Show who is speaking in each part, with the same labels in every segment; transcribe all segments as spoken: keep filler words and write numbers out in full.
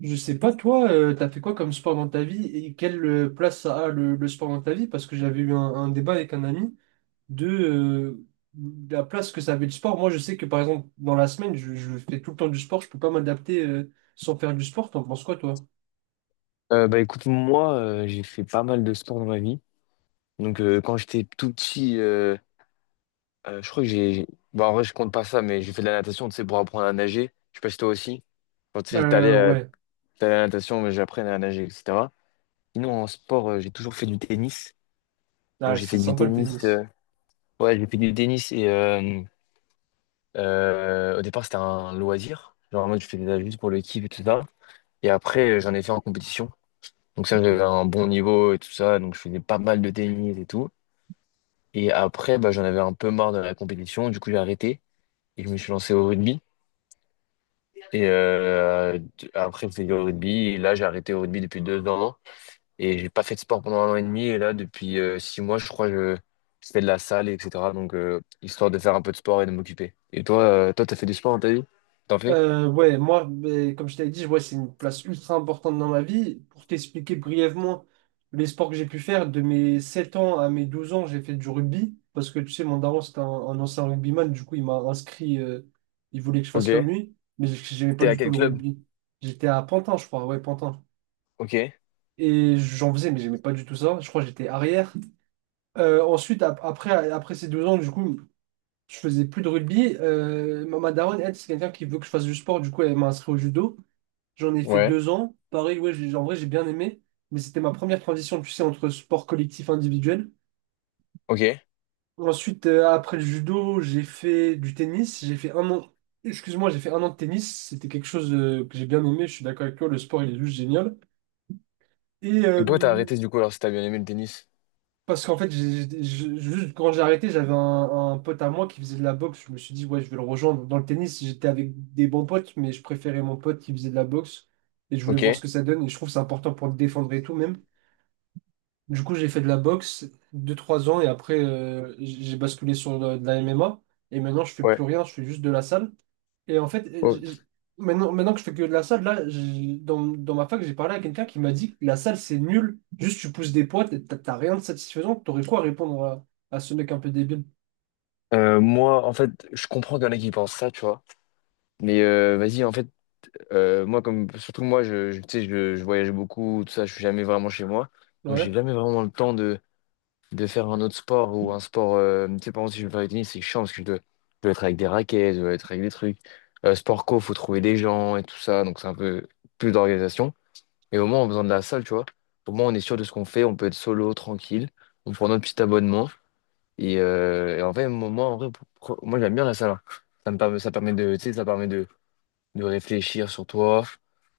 Speaker 1: Je sais pas, toi, euh, t'as fait quoi comme sport dans ta vie et quelle euh, place ça a le, le sport dans ta vie? Parce que j'avais eu un, un débat avec un ami de euh, la place que ça avait le sport. Moi, je sais que par exemple, dans la semaine, je, je fais tout le temps du sport, je peux pas m'adapter euh, sans faire du sport. T'en penses quoi, toi?
Speaker 2: Euh, bah écoute, moi, euh, j'ai fait pas mal de sport dans ma vie. Donc, euh, quand j'étais tout petit, euh, euh, je crois que j'ai. j'ai- bah, en vrai, je compte pas ça, mais j'ai fait de la natation, tu sais, pour apprendre à nager. Je sais pas si toi aussi. Quand tu sais,
Speaker 1: Euh,
Speaker 2: t'allais à...
Speaker 1: ouais.
Speaker 2: t'allais à la natation, mais j'apprenais à nager, et cetera. Sinon, en sport, euh, j'ai toujours fait du tennis. Donc,
Speaker 1: Ah,
Speaker 2: j'ai fait
Speaker 1: c'est
Speaker 2: du
Speaker 1: sympa le
Speaker 2: tennis. euh,
Speaker 1: tennis.
Speaker 2: Ouais, j'ai fait du tennis et euh, euh, au départ, c'était un loisir. Genre, moi, je faisais ça juste pour le kiff et tout ça. Et après, euh, j'en ai fait en compétition. Donc, ça, j'avais un bon niveau et tout ça. Donc, je faisais pas mal de tennis et tout. Et après, bah, j'en avais un peu marre de la compétition. Du coup, j'ai arrêté et je me suis lancé au rugby. Et euh, d- après, j'ai fait du rugby. Et là, j'ai arrêté au rugby depuis deux ans. Et j'ai pas fait de sport pendant un an et demi. Et là, depuis euh, six mois, je crois, je, je fais de la salle, et cetera. Donc, euh, histoire de faire un peu de sport et de m'occuper. Et toi, euh, toi, t'as fait du sport dans ta vie? T'en fais?
Speaker 1: Euh, ouais, moi, ben, comme je t'avais dit, ouais, c'est une place ultra importante dans ma vie. Pour t'expliquer brièvement les sports que j'ai pu faire, de mes sept ans à mes douze ans, j'ai fait du rugby. Parce que tu sais, mon daron, c'était un, un ancien rugbyman. Du coup, il m'a inscrit. Euh, il voulait que je fasse comme
Speaker 2: Ok.
Speaker 1: lui. Mais j- j'aimais pas
Speaker 2: T'es à
Speaker 1: du tout
Speaker 2: quel
Speaker 1: le
Speaker 2: club?
Speaker 1: rugby. J'étais à Pantin, je crois. Ouais, Pantin.
Speaker 2: Ok.
Speaker 1: Et j'en faisais, mais j'aimais pas du tout ça. Je crois que j'étais arrière. Euh, ensuite, ap- après, après ces deux ans, du coup, je faisais plus de rugby. Euh, ma ma daronne, elle, c'est quelqu'un qui veut que je fasse du sport. Du coup, elle m'a inscrit au judo. J'en ai fait
Speaker 2: Ouais.
Speaker 1: deux ans. Pareil, ouais, j'ai- en vrai, j'ai bien aimé. Mais c'était ma première transition, tu sais, entre sport collectif et individuel.
Speaker 2: Ok. Et
Speaker 1: Ensuite, euh, après le judo, j'ai fait du tennis. J'ai fait un an, excuse-moi, j'ai fait un an de tennis. C'était quelque chose euh, que j'ai bien aimé. Je suis d'accord avec toi, le sport, il est juste génial. Et
Speaker 2: pourquoi t'as
Speaker 1: euh,
Speaker 2: arrêté du coup alors si t'as bien aimé le tennis?
Speaker 1: parce qu'en fait, j'ai- j'ai- j'ai- juste quand j'ai arrêté, j'avais un, un pote à moi qui faisait de la boxe. Je me suis dit, ouais, je vais le rejoindre. Dans le tennis, j'étais avec des bons potes, mais je préférais mon pote qui faisait de la boxe. Et je voulais
Speaker 2: Ok.
Speaker 1: voir ce que ça donne. Et je trouve que c'est important pour te défendre et tout, même. Du coup, j'ai fait de la boxe deux trois ans et après, euh, j- j'ai basculé sur de, de la M M A. Et maintenant, je fais
Speaker 2: Ouais.
Speaker 1: plus rien, je fais juste de la salle. Et en fait, euh,
Speaker 2: Oh.
Speaker 1: j- j- maintenant, maintenant que je fais que de la salle, là, j- dans, dans ma fac, j'ai parlé à quelqu'un qui m'a dit que la salle, c'est nul. Juste, tu pousses des poids, t'as t'as rien de satisfaisant. T'aurais quoi à répondre à, à ce mec un peu débile?
Speaker 2: Euh, moi, en fait, je comprends qu'il y en a qui pensent ça, tu vois. Mais euh, vas-y, en fait, euh, moi, comme surtout moi, je, je- tu sais, je, je voyage beaucoup, tout ça, je suis jamais vraiment chez moi. Donc,
Speaker 1: Ouais.
Speaker 2: j'ai jamais vraiment le temps de, de faire un autre sport ou un sport. Euh, tu sais, par exemple, si je veux faire du tennis, c'est chiant parce que je dois, je dois être avec des raquettes, je dois être avec des trucs. Euh, sport co, faut trouver des gens et tout ça. Donc, c'est un peu plus d'organisation. Mais au moins, on a besoin de la salle, tu vois. Au moins, on est sûr de ce qu'on fait, on peut être solo, tranquille. On prend notre petit abonnement. Et, euh, et en fait, moi, en vrai, pour- pour- moi, j'aime bien la salle, hein. Ça me permet, ça permet de, tu sais, ça permet de de réfléchir sur toi,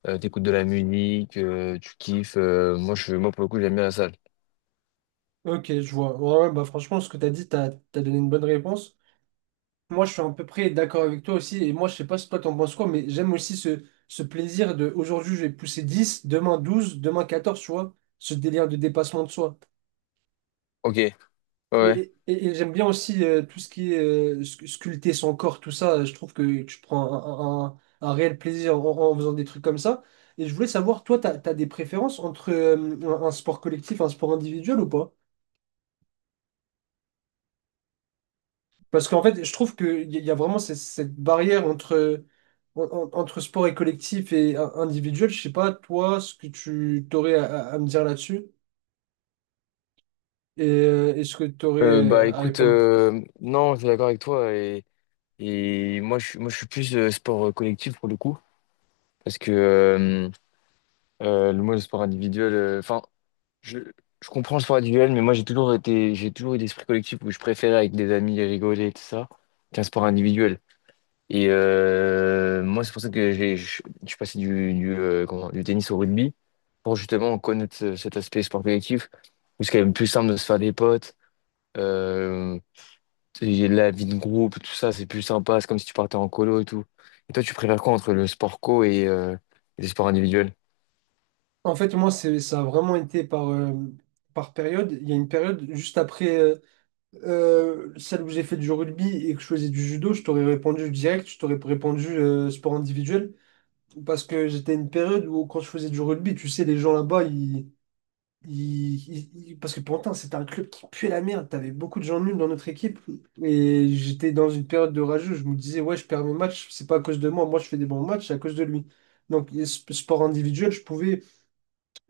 Speaker 2: euh, t'écoutes de la musique, euh, tu kiffes. Euh, moi, je, moi, pour le coup, j'aime bien la salle.
Speaker 1: Ok, je vois. Ouais, ouais, bah franchement, ce que t'as dit, t'as, t'as donné une bonne réponse. Moi, je suis à peu près d'accord avec toi aussi. Et moi, je sais pas si toi, t'en penses quoi, mais j'aime aussi ce, ce plaisir de aujourd'hui, je vais pousser dix. Demain douze. Demain quatorze. Tu vois, ce délire de dépassement de soi.
Speaker 2: Ok, ouais.
Speaker 1: Mais,
Speaker 2: Ouais.
Speaker 1: et, et- et j'aime bien aussi euh, tout ce qui est euh, sc- sculpter son corps, tout ça. Je trouve que tu prends un, un- un- un réel plaisir en, en faisant des trucs comme ça. Et je voulais savoir, toi, t'as, t'as des préférences entre euh, un un sport collectif, un sport individuel ou pas? Parce qu'en fait, je trouve qu'il y y a vraiment cette, cette barrière entre, en- en- entre sport et collectif et in- individuel. Je sais pas, toi, ce que tu t'aurais à, à- à me dire là-dessus et, euh, et ce que tu
Speaker 2: Euh,
Speaker 1: aurais
Speaker 2: bah
Speaker 1: à
Speaker 2: écoute,
Speaker 1: répondre.
Speaker 2: euh, non, je suis d'accord avec toi, et, et moi, je, suis- moi, je suis plus euh, sport euh, collectif pour le coup parce que euh, euh, le moi le sport individuel, euh, enfin je, je comprends le sport individuel, mais moi, j'ai toujours été j'ai toujours eu l'esprit collectif, où je préférais avec des amis rigoler et tout ça qu'un sport individuel. Et euh, moi, c'est pour ça que j'ai, je je suis passé du, du, euh, comment- du tennis au rugby, pour justement connaître ce- cet aspect sport collectif, où c'est quand même plus simple de se faire des potes, euh, et la vie de groupe, tout ça, c'est plus sympa, c'est comme si tu partais en colo et tout. Et toi, tu préfères quoi entre le sport co et, euh, et les sports individuels?
Speaker 1: En fait, moi, c'est, ça a vraiment été par, euh, par période. Il y a une période juste après euh, euh, celle où j'ai fait du rugby et que je faisais du judo, je t'aurais répondu direct, je t'aurais répondu euh, sport individuel. Parce que j'étais à une période où quand je faisais du rugby, tu sais, les gens là-bas, ils il- il- il- parce que pourtant c'était un club qui puait la merde. T'avais beaucoup de gens nuls dans notre équipe. Et j'étais dans une période de rageux. Je me disais, ouais, je perds mes matchs. C'est pas à cause de moi. Moi, je fais des bons matchs, c'est à cause de lui. Donc, et sp- sport individuel, je pouvais,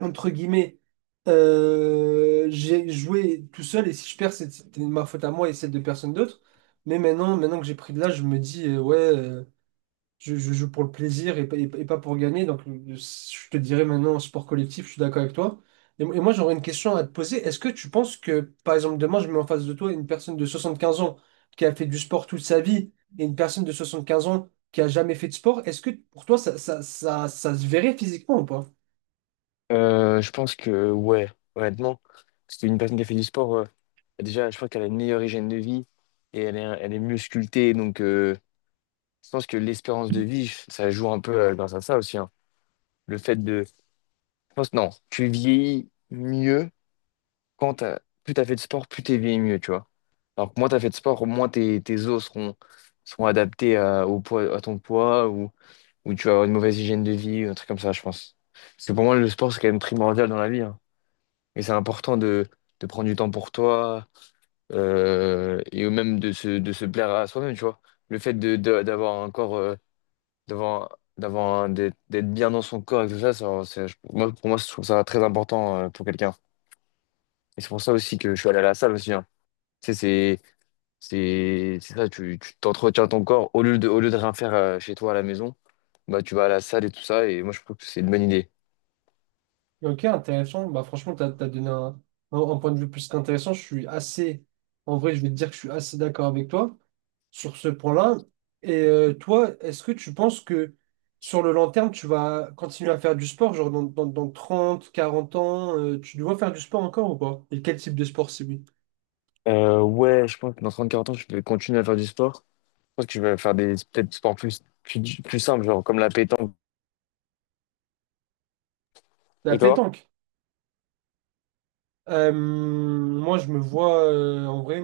Speaker 1: entre guillemets, euh, j'ai joué tout seul. Et si je perds, c'est- c'était ma faute à moi et celle de personne d'autre. Mais maintenant, maintenant que j'ai pris de l'âge, je me dis, euh, ouais. euh, je, je joue pour le plaisir et, pas et pas- et pas pour gagner. Donc, le- le- je te dirais maintenant, sport collectif, je suis d'accord avec toi. Et, mo- et moi, j'aurais une question à te poser. Est-ce que tu penses que, par exemple, demain, je mets en face de toi une personne de soixante-quinze ans qui a fait du sport toute sa vie et une personne de soixante-quinze ans qui a jamais fait de sport, est-ce que pour toi, ça, ça, ça, ça se verrait physiquement ou pas?
Speaker 2: Euh, je pense que, ouais, honnêtement, parce qu'une personne qui a fait du sport, euh, déjà, je crois qu'elle a une meilleure hygiène de vie, et elle est, elle est mieux sculptée, donc. Je pense que l'espérance de vie, ça joue un peu euh, grâce à ça aussi, hein. Le fait de. Je pense, non, tu vieillis mieux quand t'as... plus t'as fait de sport, plus t'es vieilli mieux, tu vois. Alors que moins t'as fait de sport, moins tes, tes os seront, seront adaptés à, au poids, à ton poids, ou, ou tu vas avoir une mauvaise hygiène de vie, un truc comme ça, je pense. Parce que pour moi, le sport, c'est quand même primordial dans la vie, hein. Et c'est important de, de prendre du temps pour toi euh, et même de se, de se plaire à soi-même, tu vois. Le fait de, de- d'avoir un corps. Euh, devant d'avoir d'être d'être bien dans son corps et tout ça, ça- c'est- je- moi, pour moi, je trouve ça très important euh, pour quelqu'un. Et c'est pour ça aussi que je suis allé à la salle aussi, hein. Tu sais, c'est c'est c'est ça, tu tu t'entretiens ton corps au lieu de au lieu de rien faire euh, chez toi à la maison, bah tu vas à la salle et tout ça. Et moi, je trouve que c'est une bonne idée.
Speaker 1: Ok, intéressant. Bah, franchement, tu as, donné un, un- un point de vue plus qu'intéressant. Je suis assez, en vrai, je vais te dire que je suis assez d'accord avec toi sur ce point-là. Et euh, toi, est-ce que tu penses que sur le long terme, tu vas continuer à faire du sport, genre dans, dans, dans trente quarante ans, euh, tu dois faire du sport encore ou pas? Et quel type de sport, si oui?
Speaker 2: Euh, ouais, je pense que dans trente-quarante ans, je vais continuer à faire du sport. Je pense que je vais faire des peut-être des sports plus plus, plus simples, genre comme la pétanque.
Speaker 1: La
Speaker 2: Et toi?
Speaker 1: pétanque. Euh, moi, je me vois euh, en vrai,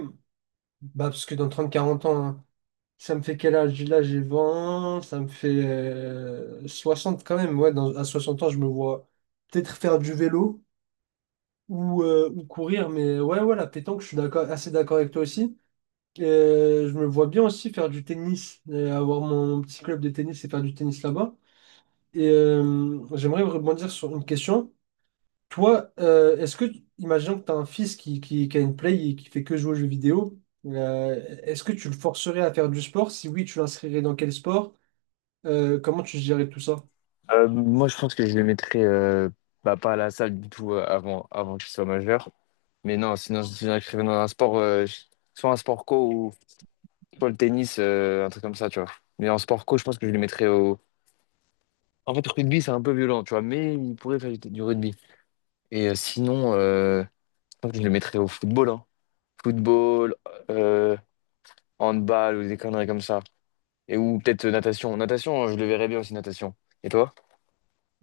Speaker 1: bah, parce que dans trente quarante ans, hein, ça me fait quel âge? Là, j'ai vingt ça me fait euh, soixante quand même. Ouais, dans- à soixante ans, je me vois peut-être faire du vélo ou, euh, ou courir, mais ouais, ouais, la pétanque, je suis d'accord, assez d'accord avec toi aussi. Euh, je me vois bien aussi faire du tennis, euh, avoir mon, mon petit club de tennis et faire du tennis là-bas. Et euh, j'aimerais rebondir sur une question. Toi, euh, est-ce que, imaginons que tu as un fils qui, qui, qui a une play et qui fait que jouer aux jeux vidéo, euh, est-ce que tu le forcerais à faire du sport? Si oui, tu l'inscrirais dans quel sport? Euh, comment tu gérerais tout ça?
Speaker 2: Euh, moi, je pense que je les mettrais euh, bah, pas à la salle du tout euh, avant avant que je sois majeur. Mais non, sinon je m'inscrivais dans un sport, euh, je- soit un sport co, ou soit le tennis, euh, un truc comme ça, tu vois. Mais en sport co, je pense que je le mettrais au. En fait, rugby, c'est un peu violent, tu vois, mais il pourrait faire du rugby. Et euh, sinon, euh, je pense que je le mettrais au football, hein. Football, euh, handball ou des conneries comme ça. Et ou peut-être euh, natation. Natation, je le verrais bien aussi, natation. Et toi?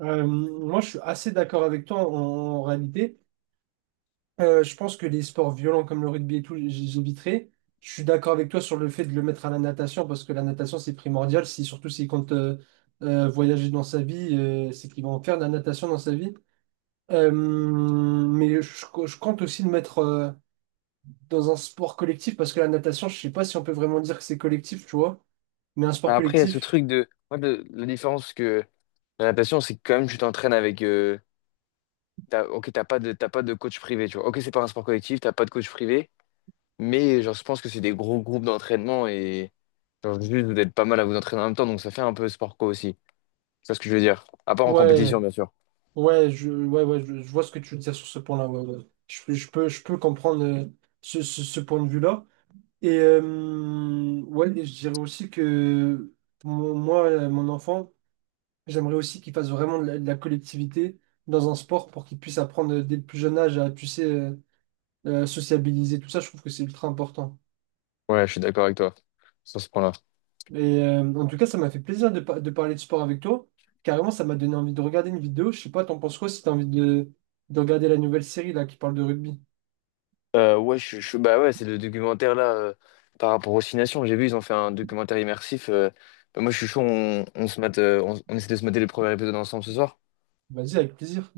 Speaker 1: Euh, moi, je suis assez d'accord avec toi en, en réalité. Euh, je pense que les sports violents comme le rugby et tout, j- j'éviterai. Je suis d'accord avec toi sur le fait de le mettre à la natation parce que la natation, c'est primordial. Si, surtout s'il compte euh, euh, voyager dans sa vie, euh, c'est qu'il va en faire de la natation dans sa vie. Euh, mais je, je compte aussi le mettre euh, dans un sport collectif parce que la natation, je sais pas si on peut vraiment dire que c'est collectif, tu vois. Mais un sport
Speaker 2: Après, il y a ce
Speaker 1: collectif,
Speaker 2: truc de. Moi, le- la différence que la natation, c'est que quand même, tu t'entraînes avec. euh, T'as, ok, t'as pas de, t'as pas de coach privé, tu vois. Ok, c'est pas un sport collectif, t'as pas de coach privé, mais genre, je pense que c'est des gros groupes d'entraînement et genre, juste vous êtes pas mal à vous entraîner en même temps, donc ça fait un peu sport co aussi. C'est ça ce que je veux dire. À part en compétition,
Speaker 1: ouais,
Speaker 2: bien sûr.
Speaker 1: ouais, je, ouais, ouais, je, je vois ce que tu veux dire sur ce point-là. Ouais, ouais. Je, je peux, je peux comprendre euh, ce, ce ce point de vue-là. Et euh, ouais, et je dirais aussi que mon- moi, euh, mon enfant, j'aimerais aussi qu'il fasse vraiment de la, de la collectivité dans un sport pour qu'il puisse apprendre dès le plus jeune âge à, tu sais, euh, euh, sociabiliser, tout ça, je trouve que c'est ultra important.
Speaker 2: Ouais, je suis d'accord avec toi sur ce point-là.
Speaker 1: Et euh, en tout cas, ça m'a fait plaisir de, par- de parler de sport avec toi. Carrément, ça m'a donné envie de regarder une vidéo. Je sais pas, t'en penses quoi si t'as envie de, de regarder la nouvelle série là qui parle de rugby?
Speaker 2: Euh, ouais, je, je- bah ouais, c'est le documentaire là euh, par rapport aux Six Nations. J'ai vu, ils ont fait un documentaire immersif. Euh, bah moi, je suis chaud, on, on se mate, euh, on, on essaie de se mater le premier épisode ensemble ce soir.
Speaker 1: Vas-y, avec plaisir.